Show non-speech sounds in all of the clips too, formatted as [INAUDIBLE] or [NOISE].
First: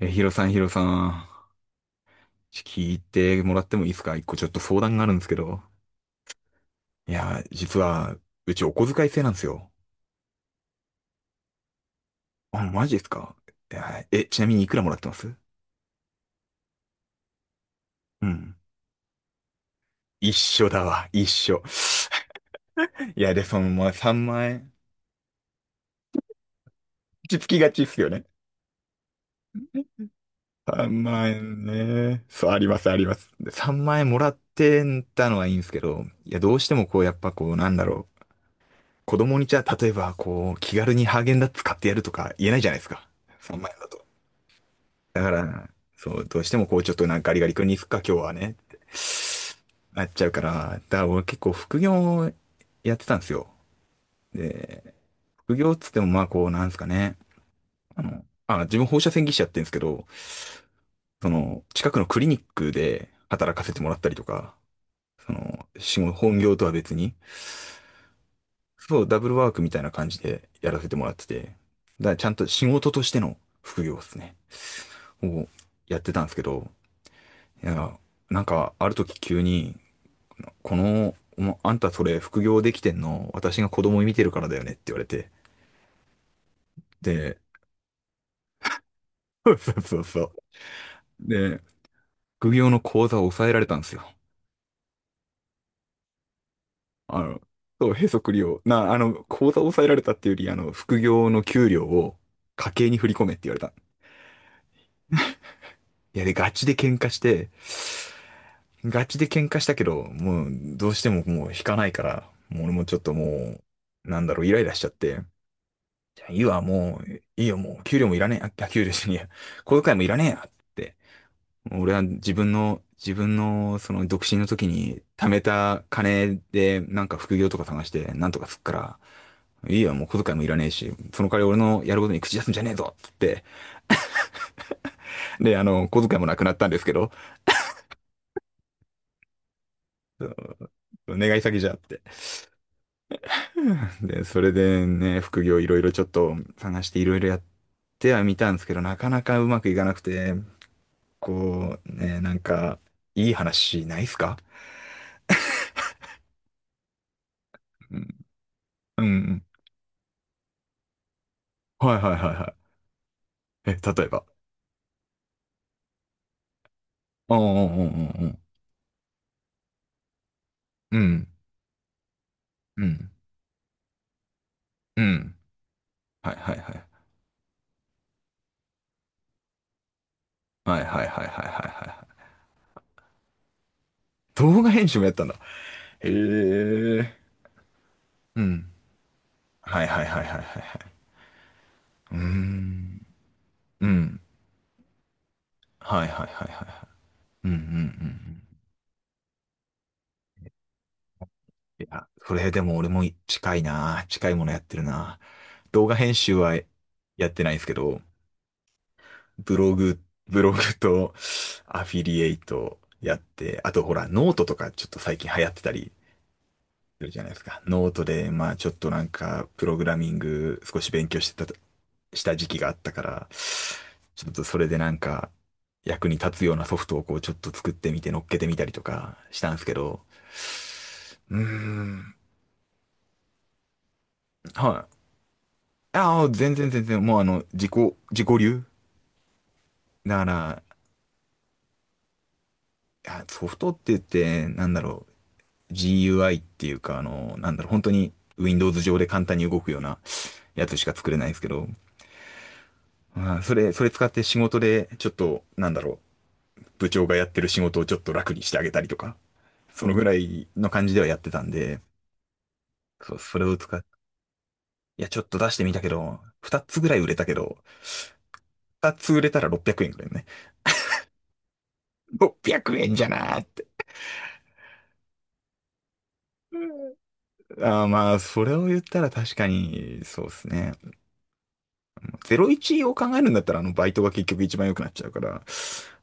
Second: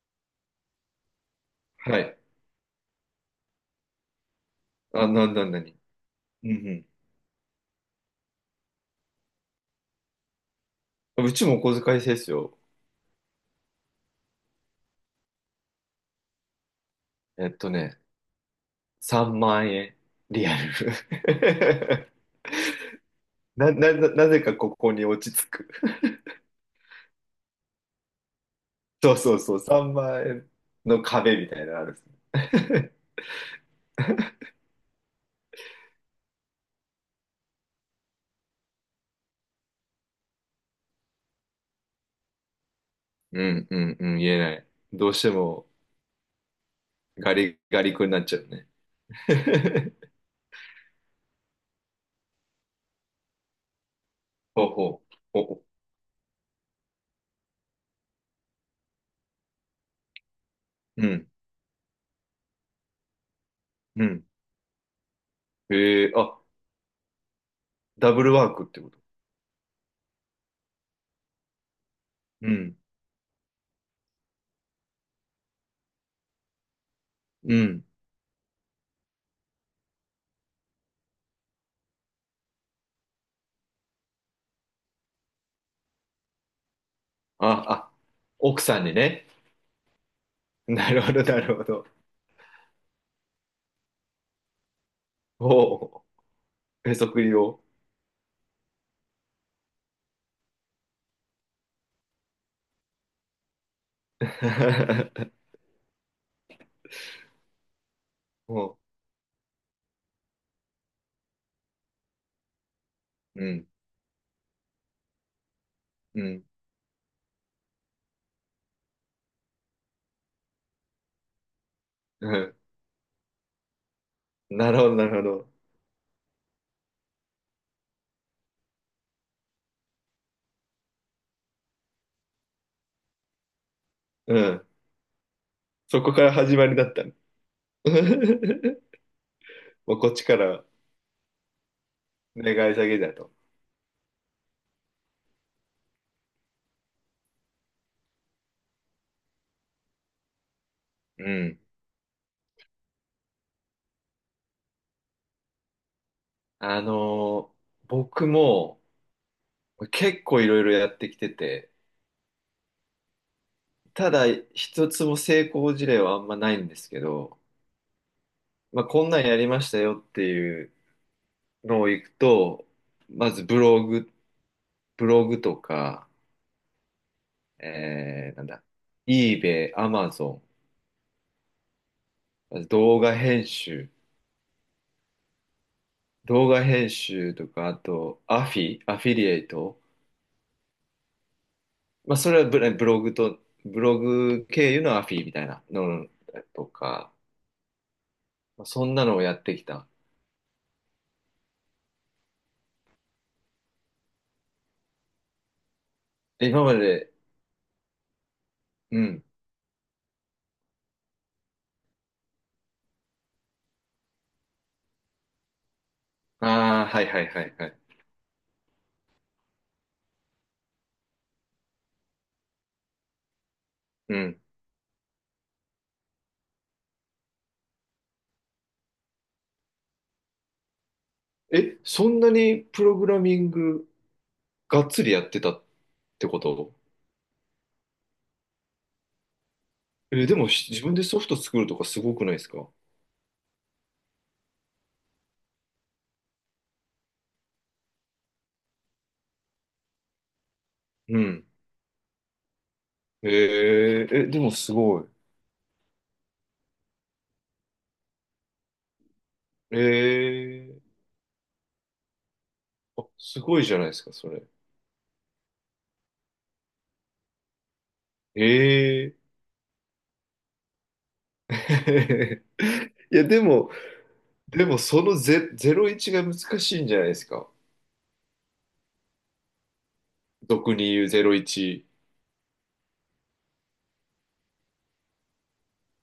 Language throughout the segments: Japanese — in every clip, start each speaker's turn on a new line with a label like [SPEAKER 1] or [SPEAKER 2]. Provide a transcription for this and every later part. [SPEAKER 1] ヒロさん、ヒロさん、
[SPEAKER 2] はい。
[SPEAKER 1] 聞いてもらってもいいですか？一個ちょっと相談があ
[SPEAKER 2] あ、
[SPEAKER 1] るんですけど。
[SPEAKER 2] なに。うん
[SPEAKER 1] いや、実は、うちお小遣い制なんですよ。
[SPEAKER 2] うん。うちもお小遣い制ですよ。
[SPEAKER 1] あ、マジですか？いや、え、ちなみにいくらもらってます？
[SPEAKER 2] ね、
[SPEAKER 1] うん。
[SPEAKER 2] 3万円。
[SPEAKER 1] 一
[SPEAKER 2] リア
[SPEAKER 1] 緒
[SPEAKER 2] ル。
[SPEAKER 1] だわ、一緒。[LAUGHS] いや、で、
[SPEAKER 2] [LAUGHS]
[SPEAKER 1] その、まあ、3
[SPEAKER 2] なぜ
[SPEAKER 1] 万
[SPEAKER 2] か
[SPEAKER 1] 円。
[SPEAKER 2] ここに落ち着く。[LAUGHS]
[SPEAKER 1] 落ち着きがちっすよね。
[SPEAKER 2] そうそうそう、3万円
[SPEAKER 1] 3
[SPEAKER 2] の
[SPEAKER 1] 万
[SPEAKER 2] 壁みた
[SPEAKER 1] 円
[SPEAKER 2] いなのあるんです
[SPEAKER 1] ね。そう、あります、
[SPEAKER 2] ね。
[SPEAKER 1] あります。で、3万円もらってたのはいいんですけど、いや、どうしてもこう、やっぱこう、なんだろう。子供にじゃあ、例えば、こう、気軽にハーゲンダッツ買ってやるとか言えないじゃないですか。
[SPEAKER 2] [LAUGHS] う
[SPEAKER 1] 3
[SPEAKER 2] ん
[SPEAKER 1] 万円
[SPEAKER 2] う
[SPEAKER 1] だ
[SPEAKER 2] ん
[SPEAKER 1] と。
[SPEAKER 2] うん、言えない。どう
[SPEAKER 1] だ
[SPEAKER 2] し
[SPEAKER 1] か
[SPEAKER 2] ても
[SPEAKER 1] ら、そう、どうしてもこう、ちょっとなんか
[SPEAKER 2] ガ
[SPEAKER 1] ガリガリ
[SPEAKER 2] リ
[SPEAKER 1] 君に
[SPEAKER 2] ガ
[SPEAKER 1] 行く
[SPEAKER 2] リ
[SPEAKER 1] か、
[SPEAKER 2] 君に
[SPEAKER 1] 今
[SPEAKER 2] な
[SPEAKER 1] 日
[SPEAKER 2] っ
[SPEAKER 1] は
[SPEAKER 2] ちゃう
[SPEAKER 1] ね、っ
[SPEAKER 2] ね。
[SPEAKER 1] てなっ
[SPEAKER 2] [LAUGHS]
[SPEAKER 1] ちゃうから、だから俺結構副業やってたんですよ。
[SPEAKER 2] ほう
[SPEAKER 1] で、
[SPEAKER 2] ほう。
[SPEAKER 1] 副業っつってもまあこう、なんですかね。あの、自分放射線技師やってるんですけど、
[SPEAKER 2] うん、
[SPEAKER 1] その、近くのクリニックで働かせてもらっ
[SPEAKER 2] う
[SPEAKER 1] たりと
[SPEAKER 2] ん。
[SPEAKER 1] か、その、仕
[SPEAKER 2] ええ
[SPEAKER 1] 事、
[SPEAKER 2] あ、
[SPEAKER 1] 本業とは別に、
[SPEAKER 2] ダブルワークってこと。
[SPEAKER 1] そう、ダブルワークみたいな感じでやらせてもらってて、だからちゃんと
[SPEAKER 2] う
[SPEAKER 1] 仕
[SPEAKER 2] ん、
[SPEAKER 1] 事としての副業ですね、をやってたんですけど、
[SPEAKER 2] う
[SPEAKER 1] い
[SPEAKER 2] ん。
[SPEAKER 1] や、なんかある時急に、この、お、あんたそれ副業できてんの、私が子供見てるからだよねって言われて、で、
[SPEAKER 2] あ、あ、奥さんにね。
[SPEAKER 1] そうそうそうそ
[SPEAKER 2] なるほど、
[SPEAKER 1] う。
[SPEAKER 2] なる
[SPEAKER 1] で、
[SPEAKER 2] ほど。
[SPEAKER 1] 副業の口座を抑えられたんですよ。
[SPEAKER 2] おへそ
[SPEAKER 1] あ
[SPEAKER 2] くり
[SPEAKER 1] の、
[SPEAKER 2] を。
[SPEAKER 1] そう、へそくりを、あの、口座を抑えられたっていうより、あの、副業の給料を家計に振り込めって言われた。
[SPEAKER 2] [LAUGHS]
[SPEAKER 1] いや、で、ガチで喧嘩して、
[SPEAKER 2] も
[SPEAKER 1] ガチで喧嘩したけど、もうどうしてももう引かないから、もう俺もちょっと
[SPEAKER 2] う、うん、
[SPEAKER 1] なんだろう、イライラしちゃって、
[SPEAKER 2] う
[SPEAKER 1] じゃあい
[SPEAKER 2] ん、
[SPEAKER 1] いわ、もう、いいよ、もう、給料もいらねえ、あ、給料しねえや、小遣いもいらねえや、って。もう俺は
[SPEAKER 2] [LAUGHS] うん。
[SPEAKER 1] 自分の、その、独身の時
[SPEAKER 2] なるほど、
[SPEAKER 1] に
[SPEAKER 2] なるほ
[SPEAKER 1] 貯め
[SPEAKER 2] ど。
[SPEAKER 1] た金で、なんか副業とか探して、なんとかすっから、いいよ、もう小遣いもいらねえし、その代わり俺のやることに口出すんじゃねえぞ、つって。
[SPEAKER 2] うん。
[SPEAKER 1] で、あの、
[SPEAKER 2] そ
[SPEAKER 1] 小
[SPEAKER 2] こ
[SPEAKER 1] 遣い
[SPEAKER 2] か
[SPEAKER 1] も
[SPEAKER 2] ら
[SPEAKER 1] なくなっ
[SPEAKER 2] 始
[SPEAKER 1] た
[SPEAKER 2] ま
[SPEAKER 1] ん
[SPEAKER 2] り
[SPEAKER 1] です
[SPEAKER 2] だ
[SPEAKER 1] け
[SPEAKER 2] った
[SPEAKER 1] ど、
[SPEAKER 2] の。[LAUGHS] もうこっちから
[SPEAKER 1] 願い詐欺じゃって。
[SPEAKER 2] 願い下げだと。
[SPEAKER 1] [LAUGHS] で、それでね、副業いろいろちょっと探していろいろやってはみたんですけど、なかなかうまくいかなくて、
[SPEAKER 2] うん。
[SPEAKER 1] こう、ね、なんか、いい話ないっすか？
[SPEAKER 2] あのー
[SPEAKER 1] うん、
[SPEAKER 2] 僕も
[SPEAKER 1] うん、うん。
[SPEAKER 2] 結構いろいろやってきてて、
[SPEAKER 1] はいはいはいはい。え、例え
[SPEAKER 2] た
[SPEAKER 1] ば。
[SPEAKER 2] だ一つも成功事例はあんまないんですけ
[SPEAKER 1] うん
[SPEAKER 2] ど、
[SPEAKER 1] うんうん
[SPEAKER 2] まあ、こんなんやりましたよっていう
[SPEAKER 1] うんうん。うん、
[SPEAKER 2] のを行くと、
[SPEAKER 1] うん、
[SPEAKER 2] まずブログとか、なんだ、eBay、Amazon、
[SPEAKER 1] はいはいはいはいはいはいはいはいはいはい。
[SPEAKER 2] 動画編集、
[SPEAKER 1] 動画編集もやったんだ。へ
[SPEAKER 2] 動画編
[SPEAKER 1] え。
[SPEAKER 2] 集とか、あと、
[SPEAKER 1] うん。
[SPEAKER 2] アフィリエイト。
[SPEAKER 1] はいはいはいはいはいはい。う
[SPEAKER 2] ま
[SPEAKER 1] ー
[SPEAKER 2] あ、それはブロ
[SPEAKER 1] ん。
[SPEAKER 2] グと、ブ
[SPEAKER 1] う
[SPEAKER 2] ロ
[SPEAKER 1] ん。
[SPEAKER 2] グ経由のアフィみたいな
[SPEAKER 1] は
[SPEAKER 2] の
[SPEAKER 1] いはいはいはいは
[SPEAKER 2] と
[SPEAKER 1] い。
[SPEAKER 2] か、
[SPEAKER 1] うんうんうんうん。
[SPEAKER 2] まあ、そんなのをやってきた。
[SPEAKER 1] いや、それでも俺も近いな。近いものやってるな。動画編集
[SPEAKER 2] え
[SPEAKER 1] は
[SPEAKER 2] 今まで、
[SPEAKER 1] やってないんですけど、
[SPEAKER 2] うん。
[SPEAKER 1] ブログ、ブログとアフィリエイトやって、あとほら、ノートとかちょっと最近流行ってたり
[SPEAKER 2] ああ、は
[SPEAKER 1] す
[SPEAKER 2] い
[SPEAKER 1] るじ
[SPEAKER 2] は
[SPEAKER 1] ゃ
[SPEAKER 2] い
[SPEAKER 1] ないで
[SPEAKER 2] は
[SPEAKER 1] す
[SPEAKER 2] い
[SPEAKER 1] か。
[SPEAKER 2] はい。
[SPEAKER 1] ノートで、まあちょっとなんか、プログラミング少し勉強してた、した時期があったから、
[SPEAKER 2] う
[SPEAKER 1] ちょっ
[SPEAKER 2] ん。
[SPEAKER 1] とそれでなんか、役に立つようなソフトをこうちょっと作ってみて乗っけてみたりとかしたんですけど、うー
[SPEAKER 2] え、そ
[SPEAKER 1] ん、
[SPEAKER 2] んなにプログラミング
[SPEAKER 1] は
[SPEAKER 2] がっ
[SPEAKER 1] い。
[SPEAKER 2] つりやってたっ
[SPEAKER 1] あ
[SPEAKER 2] て
[SPEAKER 1] あ、
[SPEAKER 2] こ
[SPEAKER 1] 全然
[SPEAKER 2] と？
[SPEAKER 1] 全然、もうあの、自己流だか
[SPEAKER 2] え、でも
[SPEAKER 1] ら、
[SPEAKER 2] し自分でソフト作るとかすごくないですか？
[SPEAKER 1] いやソフトって言って、なんだろう、GUI っていうか、あの、なんだろう、本当に Windows 上で簡単に動くようなやつしか作れ
[SPEAKER 2] う
[SPEAKER 1] ないんです
[SPEAKER 2] ん。
[SPEAKER 1] けど、
[SPEAKER 2] え
[SPEAKER 1] まあ、それ使って
[SPEAKER 2] え、
[SPEAKER 1] 仕
[SPEAKER 2] でも
[SPEAKER 1] 事
[SPEAKER 2] す
[SPEAKER 1] で、
[SPEAKER 2] ごい。
[SPEAKER 1] ちょっと、なんだろう、部長がやってる仕事をちょっと楽にしてあげたりとか、そのぐらいの感
[SPEAKER 2] え
[SPEAKER 1] じではやってたんで、
[SPEAKER 2] あ、
[SPEAKER 1] そう、そ
[SPEAKER 2] す
[SPEAKER 1] れを
[SPEAKER 2] ごいじ
[SPEAKER 1] 使
[SPEAKER 2] ゃ
[SPEAKER 1] っ、
[SPEAKER 2] ないですか、それ。
[SPEAKER 1] いや、ちょっと出してみたけど、2つぐらい売れたけど、2
[SPEAKER 2] え
[SPEAKER 1] つ
[SPEAKER 2] え。
[SPEAKER 1] 売れたら600円ぐらいね。
[SPEAKER 2] [LAUGHS]
[SPEAKER 1] 600円じゃ
[SPEAKER 2] いや、
[SPEAKER 1] なー
[SPEAKER 2] で
[SPEAKER 1] って。
[SPEAKER 2] も、その01が難しいんじゃないですか。
[SPEAKER 1] あー、まあ、それを言ったら確かに、そうですね。
[SPEAKER 2] 俗に言う01。
[SPEAKER 1] 01を考えるんだったら、あの、バイトが結局一番良くなっちゃうから、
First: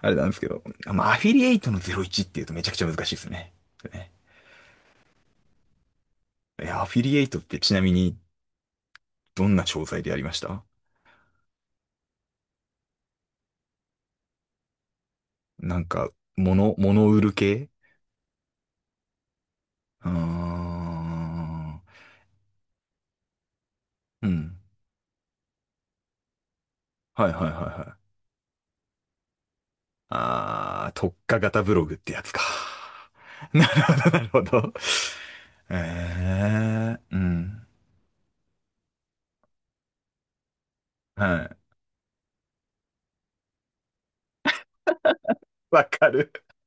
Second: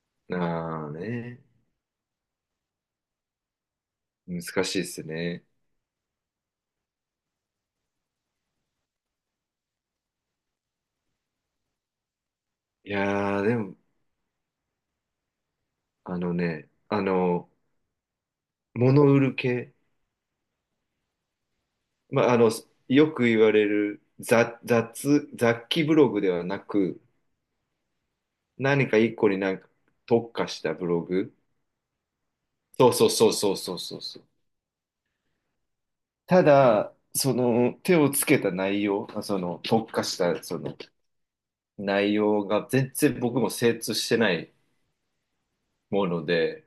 [SPEAKER 1] あれなんですけど、
[SPEAKER 2] ああ
[SPEAKER 1] あ、まあ、アフィ
[SPEAKER 2] ね。
[SPEAKER 1] リエイトの01っていうとめちゃくちゃ難しいですね。ね、
[SPEAKER 2] 難しいですね。
[SPEAKER 1] いや、アフィリエイトってちなみに、どんな商材でやりました？
[SPEAKER 2] いやー、でも、
[SPEAKER 1] なんか、
[SPEAKER 2] あのね、
[SPEAKER 1] 物売る系？
[SPEAKER 2] 物売る系。
[SPEAKER 1] うーん、
[SPEAKER 2] まあ、よく言われる
[SPEAKER 1] うん。
[SPEAKER 2] 雑記ブログではなく、
[SPEAKER 1] はいはいはいはい。
[SPEAKER 2] 何か一個になんか特化したブ
[SPEAKER 1] あー、
[SPEAKER 2] ロ
[SPEAKER 1] 特
[SPEAKER 2] グ。
[SPEAKER 1] 化型ブログってやつか。
[SPEAKER 2] そうそうそうそ
[SPEAKER 1] [LAUGHS]
[SPEAKER 2] う
[SPEAKER 1] な
[SPEAKER 2] そう
[SPEAKER 1] るほ
[SPEAKER 2] そう
[SPEAKER 1] ど、な
[SPEAKER 2] そう。
[SPEAKER 1] るほど。
[SPEAKER 2] た
[SPEAKER 1] え
[SPEAKER 2] だ、
[SPEAKER 1] ー、う
[SPEAKER 2] そ
[SPEAKER 1] ん。
[SPEAKER 2] の手をつけた内容、その特化したその
[SPEAKER 1] はい。
[SPEAKER 2] 内容が全然僕も精通してない
[SPEAKER 1] わ
[SPEAKER 2] も
[SPEAKER 1] か
[SPEAKER 2] の
[SPEAKER 1] る。
[SPEAKER 2] で、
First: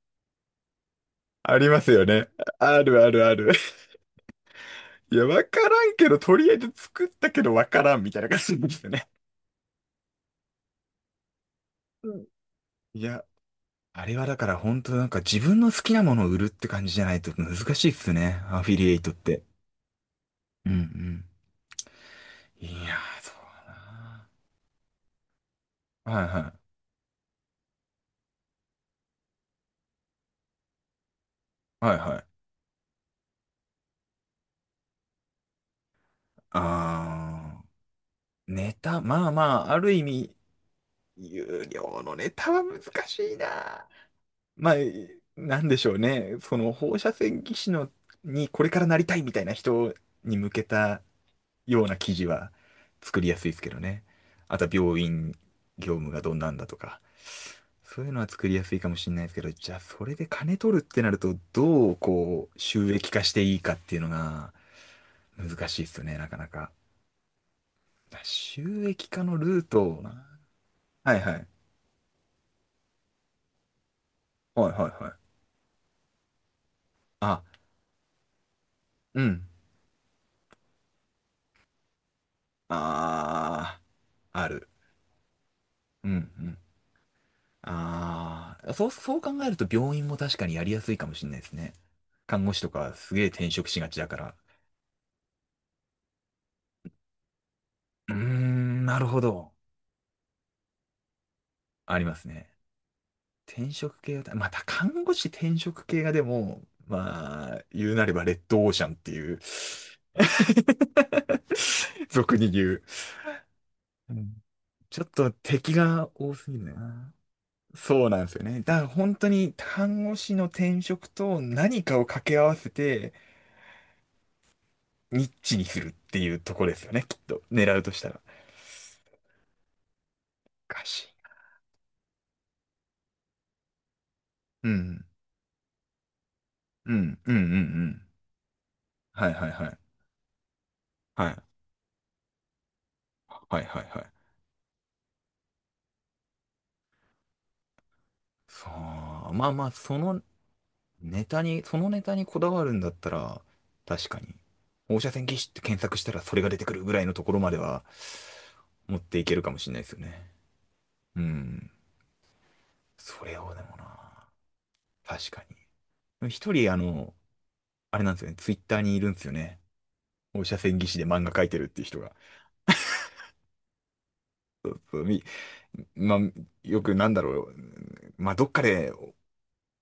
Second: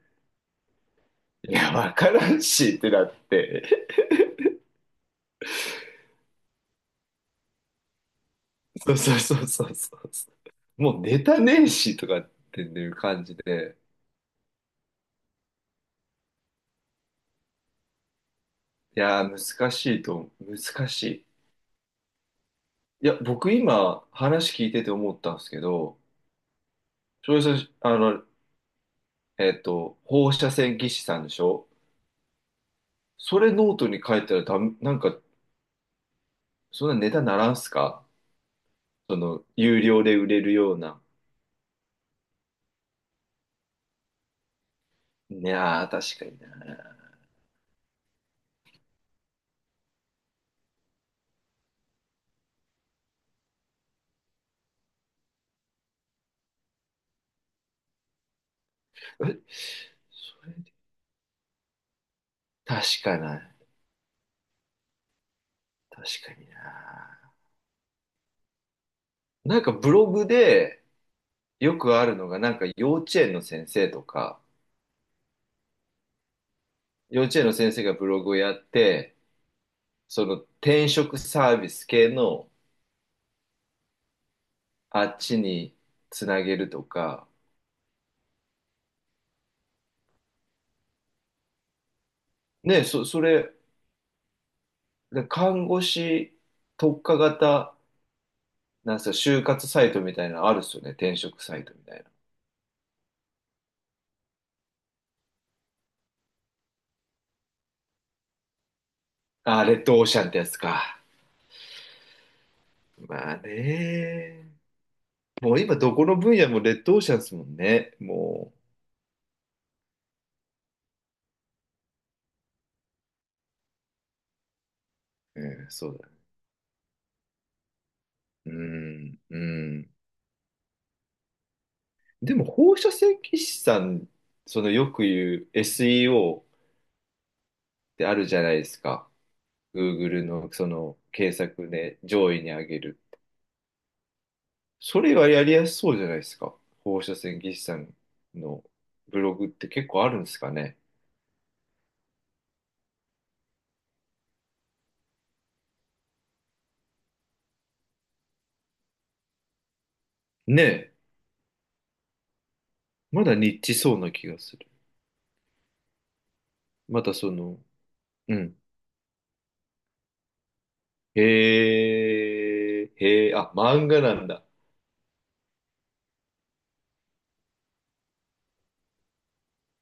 [SPEAKER 2] い
[SPEAKER 1] あり
[SPEAKER 2] や、
[SPEAKER 1] ます
[SPEAKER 2] わ
[SPEAKER 1] よ
[SPEAKER 2] から
[SPEAKER 1] ね。
[SPEAKER 2] んし
[SPEAKER 1] あ
[SPEAKER 2] って
[SPEAKER 1] る
[SPEAKER 2] な
[SPEAKER 1] あ
[SPEAKER 2] っ
[SPEAKER 1] るある。
[SPEAKER 2] て、
[SPEAKER 1] いや、わからんけど、とりあえず作ったけどわからんみたいな感じで
[SPEAKER 2] [LAUGHS]
[SPEAKER 1] すよ
[SPEAKER 2] そう
[SPEAKER 1] ね。
[SPEAKER 2] そうそうそうそう、もうネタねえしと
[SPEAKER 1] う
[SPEAKER 2] か
[SPEAKER 1] ん。
[SPEAKER 2] っていう
[SPEAKER 1] いや、
[SPEAKER 2] 感じで、
[SPEAKER 1] あれはだから本当なんか自分の好きなものを売るって感じじゃないと難しいっすね。アフィリエイ
[SPEAKER 2] い
[SPEAKER 1] トっ
[SPEAKER 2] や
[SPEAKER 1] て。
[SPEAKER 2] ー、難しいと、
[SPEAKER 1] うんう
[SPEAKER 2] 難し
[SPEAKER 1] ん。
[SPEAKER 2] い。
[SPEAKER 1] いや
[SPEAKER 2] いや、
[SPEAKER 1] ー、そ
[SPEAKER 2] 僕
[SPEAKER 1] う
[SPEAKER 2] 今
[SPEAKER 1] だ
[SPEAKER 2] 話聞いてて思ったんですけど、
[SPEAKER 1] な。はいはい。
[SPEAKER 2] 翔平さん、放射線技師さんでしょ？
[SPEAKER 1] はいはい。
[SPEAKER 2] それノートに書いたらダメ、なんか、そんなネタならん
[SPEAKER 1] あ
[SPEAKER 2] すか？
[SPEAKER 1] ー、ネタ、
[SPEAKER 2] そ
[SPEAKER 1] まあま
[SPEAKER 2] の、
[SPEAKER 1] あ、あ
[SPEAKER 2] 有
[SPEAKER 1] る
[SPEAKER 2] 料
[SPEAKER 1] 意
[SPEAKER 2] で売
[SPEAKER 1] 味、
[SPEAKER 2] れるような。
[SPEAKER 1] 有料のネタは難しいな。まあ、
[SPEAKER 2] い
[SPEAKER 1] なんで
[SPEAKER 2] や
[SPEAKER 1] し
[SPEAKER 2] ー、
[SPEAKER 1] ょう
[SPEAKER 2] 確か
[SPEAKER 1] ね。
[SPEAKER 2] に
[SPEAKER 1] その
[SPEAKER 2] な。
[SPEAKER 1] 放射線技師のにこれからなりたいみたいな人に向けたような記事は作りやすいですけどね。あとは病院業務がどんなんだとか。そういうのは作りやすいかもしれないです
[SPEAKER 2] え
[SPEAKER 1] けど、じゃあそれで
[SPEAKER 2] それ
[SPEAKER 1] 金
[SPEAKER 2] で
[SPEAKER 1] 取るってなると、どうこう収
[SPEAKER 2] 確
[SPEAKER 1] 益
[SPEAKER 2] か
[SPEAKER 1] 化して
[SPEAKER 2] な、
[SPEAKER 1] いいかっていうのが難しいですよ
[SPEAKER 2] 確
[SPEAKER 1] ね、な
[SPEAKER 2] か
[SPEAKER 1] かな
[SPEAKER 2] に
[SPEAKER 1] か。
[SPEAKER 2] な。
[SPEAKER 1] 収益化の
[SPEAKER 2] な
[SPEAKER 1] ル
[SPEAKER 2] ん
[SPEAKER 1] ー
[SPEAKER 2] か
[SPEAKER 1] ト
[SPEAKER 2] ブ
[SPEAKER 1] を
[SPEAKER 2] ロ
[SPEAKER 1] な。
[SPEAKER 2] グで
[SPEAKER 1] はいはい。
[SPEAKER 2] よくあるのが、なんか幼稚園の先生とか、
[SPEAKER 1] はいはいはい。
[SPEAKER 2] 幼稚
[SPEAKER 1] あ、
[SPEAKER 2] 園の先生がブログをやって、
[SPEAKER 1] うん。
[SPEAKER 2] その転職サービス系の
[SPEAKER 1] あー、ある。
[SPEAKER 2] あっちに
[SPEAKER 1] う
[SPEAKER 2] つなげ
[SPEAKER 1] ん。
[SPEAKER 2] るとか、
[SPEAKER 1] ああ、そう、そう考えると病院も確かにやりやすいかもしれないですね。看護師と
[SPEAKER 2] ね、
[SPEAKER 1] かす
[SPEAKER 2] そ
[SPEAKER 1] げえ転
[SPEAKER 2] れ、
[SPEAKER 1] 職しがちだから。
[SPEAKER 2] 看護師特化型、
[SPEAKER 1] うーん、
[SPEAKER 2] な
[SPEAKER 1] な
[SPEAKER 2] んす
[SPEAKER 1] る
[SPEAKER 2] か、
[SPEAKER 1] ほ
[SPEAKER 2] 就
[SPEAKER 1] ど。
[SPEAKER 2] 活サイトみたいなのあるっすよね、転職サイトみた
[SPEAKER 1] あり
[SPEAKER 2] い
[SPEAKER 1] ますね。転職系は、また看護師転職系がでも、まあ、言うなればレッドオーシャンっていう。
[SPEAKER 2] な。あ、レッドオーシャンってやつか。
[SPEAKER 1] [LAUGHS] 俗に言う。
[SPEAKER 2] まあ
[SPEAKER 1] うん。
[SPEAKER 2] ね。
[SPEAKER 1] ちょっと
[SPEAKER 2] もう
[SPEAKER 1] 敵
[SPEAKER 2] 今どこ
[SPEAKER 1] が
[SPEAKER 2] の
[SPEAKER 1] 多
[SPEAKER 2] 分野
[SPEAKER 1] すぎ
[SPEAKER 2] も
[SPEAKER 1] る
[SPEAKER 2] レッドオーシ
[SPEAKER 1] な。
[SPEAKER 2] ャンですもんね。
[SPEAKER 1] そうなんですよ
[SPEAKER 2] も
[SPEAKER 1] ね。だから本当に看護師の転職と何かを掛け合わせて、ニッ
[SPEAKER 2] う、
[SPEAKER 1] チに
[SPEAKER 2] うん
[SPEAKER 1] す
[SPEAKER 2] そ
[SPEAKER 1] るっ
[SPEAKER 2] うだ。
[SPEAKER 1] ていうとこですよね、きっと。狙うとしたら。
[SPEAKER 2] うん、うん。
[SPEAKER 1] おかしい。
[SPEAKER 2] でも放射線技師さん、そ
[SPEAKER 1] う
[SPEAKER 2] のよく
[SPEAKER 1] ん。
[SPEAKER 2] 言う SEO
[SPEAKER 1] うん。うん。うん。う
[SPEAKER 2] って
[SPEAKER 1] ん。
[SPEAKER 2] あるじゃないですか。
[SPEAKER 1] はいはいはい。
[SPEAKER 2] Google のその
[SPEAKER 1] は
[SPEAKER 2] 検
[SPEAKER 1] い。
[SPEAKER 2] 索で上位に上げる。
[SPEAKER 1] はいはいはい。
[SPEAKER 2] それはやりやすそうじゃないですか。放射線技師さんの
[SPEAKER 1] そ
[SPEAKER 2] ブ
[SPEAKER 1] う。
[SPEAKER 2] ロ
[SPEAKER 1] ま
[SPEAKER 2] グっ
[SPEAKER 1] あま
[SPEAKER 2] て
[SPEAKER 1] あ、
[SPEAKER 2] 結構あるんですかね。
[SPEAKER 1] そのネタにこだわるんだったら、確かに。放射線技師って検索したらそれが出てくるぐらいのところまでは、持っていけるかもしれないですよね。
[SPEAKER 2] ねえ。
[SPEAKER 1] うん。
[SPEAKER 2] ま
[SPEAKER 1] それ
[SPEAKER 2] だニ
[SPEAKER 1] をで
[SPEAKER 2] ッチ
[SPEAKER 1] も
[SPEAKER 2] そうな気
[SPEAKER 1] な、
[SPEAKER 2] がする。
[SPEAKER 1] 確かに。一人、あ
[SPEAKER 2] また
[SPEAKER 1] の、
[SPEAKER 2] その、
[SPEAKER 1] あれなんですよ
[SPEAKER 2] う
[SPEAKER 1] ね。ツイ
[SPEAKER 2] ん。
[SPEAKER 1] ッターにいるんですよね。放射線技師で漫画描いてるって
[SPEAKER 2] へ
[SPEAKER 1] いう人が。
[SPEAKER 2] え、へえ、あ、漫画なんだ。
[SPEAKER 1] そうそうみまあ、よくなんだろう。まあ、どっかで、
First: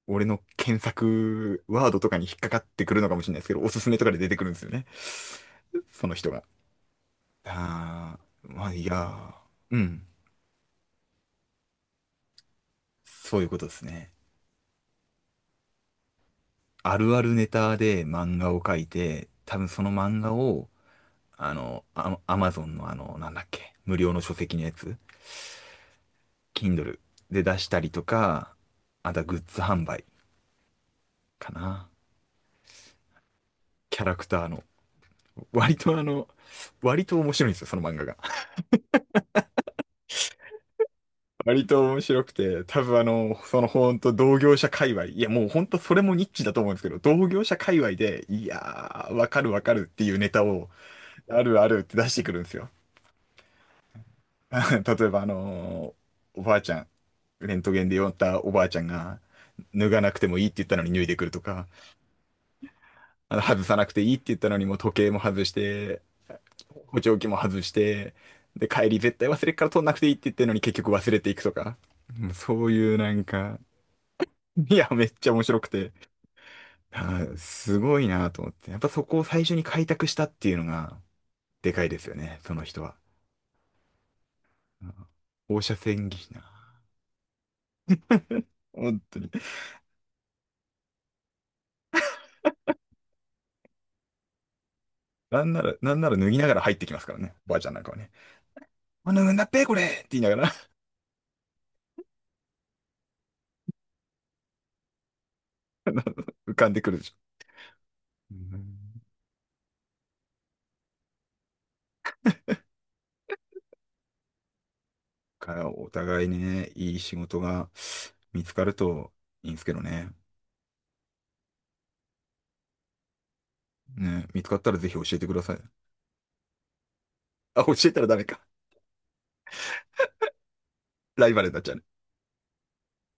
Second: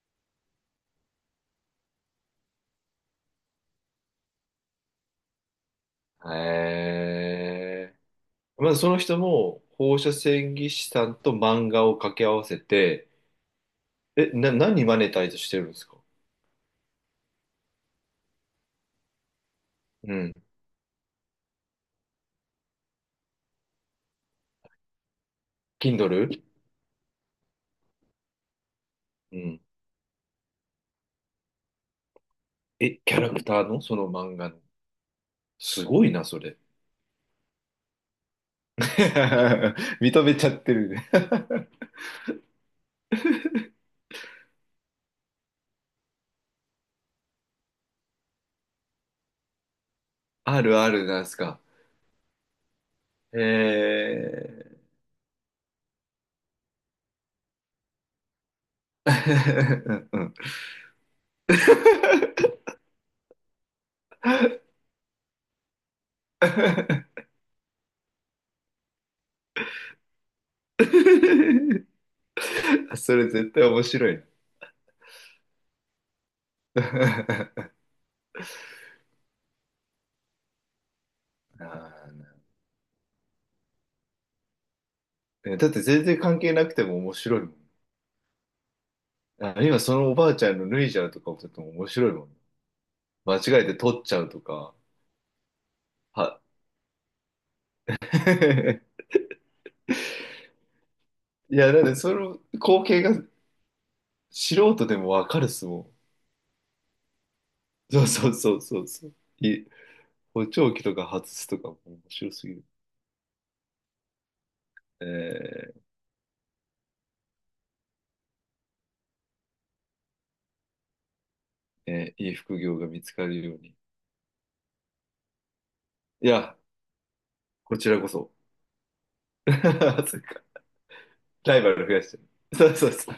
[SPEAKER 1] 俺の検索ワードとかに引っかかってくるのかもしれないですけど、おすすめとかで出てくるんですよね。その
[SPEAKER 2] へ
[SPEAKER 1] 人が。
[SPEAKER 2] え。
[SPEAKER 1] ああ、まあ、
[SPEAKER 2] まず
[SPEAKER 1] い
[SPEAKER 2] そ
[SPEAKER 1] や
[SPEAKER 2] の人も
[SPEAKER 1] ー、う
[SPEAKER 2] 放
[SPEAKER 1] ん。
[SPEAKER 2] 射線技師さんと漫画を掛け合わせて、
[SPEAKER 1] そういうことですね。
[SPEAKER 2] え、何マネタイズしてるんですか？
[SPEAKER 1] あるあるネタで漫画を描いて、多分その
[SPEAKER 2] う
[SPEAKER 1] 漫画
[SPEAKER 2] ん。
[SPEAKER 1] を、あの、アマゾンのあの、なんだっけ、無料の書籍のやつ、
[SPEAKER 2] Kindle？
[SPEAKER 1] Kindle で出したりとか、あとはグ
[SPEAKER 2] う
[SPEAKER 1] ッズ
[SPEAKER 2] ん。
[SPEAKER 1] 販売かな。
[SPEAKER 2] え、キャラクターのそ
[SPEAKER 1] キャ
[SPEAKER 2] の
[SPEAKER 1] ラク
[SPEAKER 2] 漫
[SPEAKER 1] ター
[SPEAKER 2] 画の。
[SPEAKER 1] の割
[SPEAKER 2] す
[SPEAKER 1] とあ
[SPEAKER 2] ごいな、
[SPEAKER 1] の、
[SPEAKER 2] それ。
[SPEAKER 1] 割と面白いんですよ、その漫画が。[LAUGHS]
[SPEAKER 2] [LAUGHS] 認めちゃってるね。
[SPEAKER 1] 割と面白くて、多分あの、そのほんと同業者界隈、いやもうほんとそれもニッチだと思うんですけど、同業者界隈で、いやー、わかるわかるっていうネタ
[SPEAKER 2] [LAUGHS] あ
[SPEAKER 1] を、
[SPEAKER 2] るあるなんです
[SPEAKER 1] あ
[SPEAKER 2] か。
[SPEAKER 1] るあるって出してくるんですよ。
[SPEAKER 2] へ
[SPEAKER 1] [LAUGHS]
[SPEAKER 2] え。
[SPEAKER 1] 例えばあのー、おばあちゃん、レントゲンで呼んだおばあちゃん
[SPEAKER 2] [LAUGHS]
[SPEAKER 1] が、脱
[SPEAKER 2] う
[SPEAKER 1] が
[SPEAKER 2] ん
[SPEAKER 1] なく
[SPEAKER 2] う
[SPEAKER 1] て
[SPEAKER 2] ん。
[SPEAKER 1] もいいって言ったのに脱いでくるとか、あの、外さなくていいって言ったのにもう時計も外して、補聴器も外して、で、帰り絶対忘れっから取んなくていいって言ってるのに結局忘れていくとか。うん、そう
[SPEAKER 2] [LAUGHS]。
[SPEAKER 1] いうな
[SPEAKER 2] そ
[SPEAKER 1] ん
[SPEAKER 2] れ絶
[SPEAKER 1] か、
[SPEAKER 2] 対面白い
[SPEAKER 1] いや、めっちゃ面白くて、あー
[SPEAKER 2] な。
[SPEAKER 1] すごいなと思って。やっぱそこを最初に開拓したっていうのが、
[SPEAKER 2] [LAUGHS]
[SPEAKER 1] でかいです
[SPEAKER 2] あ
[SPEAKER 1] よね、
[SPEAKER 2] ー
[SPEAKER 1] その人は。うん。
[SPEAKER 2] ね
[SPEAKER 1] 放
[SPEAKER 2] だっ
[SPEAKER 1] 射
[SPEAKER 2] て全
[SPEAKER 1] 線技
[SPEAKER 2] 然
[SPEAKER 1] 師
[SPEAKER 2] 関
[SPEAKER 1] な。
[SPEAKER 2] 係なくても面白いもん。
[SPEAKER 1] 本当に。
[SPEAKER 2] あ、今そのおばあちゃんの脱いじゃうとかもちょっと面白いもん。間違えて取っちゃうとか。
[SPEAKER 1] なんなら、なんなら脱ぎ
[SPEAKER 2] は。
[SPEAKER 1] ながら入ってきますからね、おばあちゃんなんかはね。
[SPEAKER 2] [LAUGHS]
[SPEAKER 1] あ、脱ぐんだっぺ、これって言いながら。
[SPEAKER 2] いや、だってその光景が素人でもわかるっすもん。
[SPEAKER 1] [LAUGHS] 浮かんでくるでしょ。
[SPEAKER 2] そうそ
[SPEAKER 1] う
[SPEAKER 2] うそう
[SPEAKER 1] ん。
[SPEAKER 2] そうそう。い、補聴器とか外すとかも面白すぎる。え
[SPEAKER 1] から、
[SPEAKER 2] ー
[SPEAKER 1] お互いにね、いい仕事が見つかるといいんですけどね。
[SPEAKER 2] いい副業が見つかるように。
[SPEAKER 1] ね、見つかったらぜひ教えてください。
[SPEAKER 2] いや、
[SPEAKER 1] あ、教
[SPEAKER 2] こち
[SPEAKER 1] え
[SPEAKER 2] ら
[SPEAKER 1] たら
[SPEAKER 2] こ
[SPEAKER 1] ダメ
[SPEAKER 2] そ。
[SPEAKER 1] か。
[SPEAKER 2] [LAUGHS] そっか。
[SPEAKER 1] ライバルに
[SPEAKER 2] ラ
[SPEAKER 1] なっ
[SPEAKER 2] イ
[SPEAKER 1] ち
[SPEAKER 2] バ
[SPEAKER 1] ゃうね。
[SPEAKER 2] ル増やしてる。そうそうそう。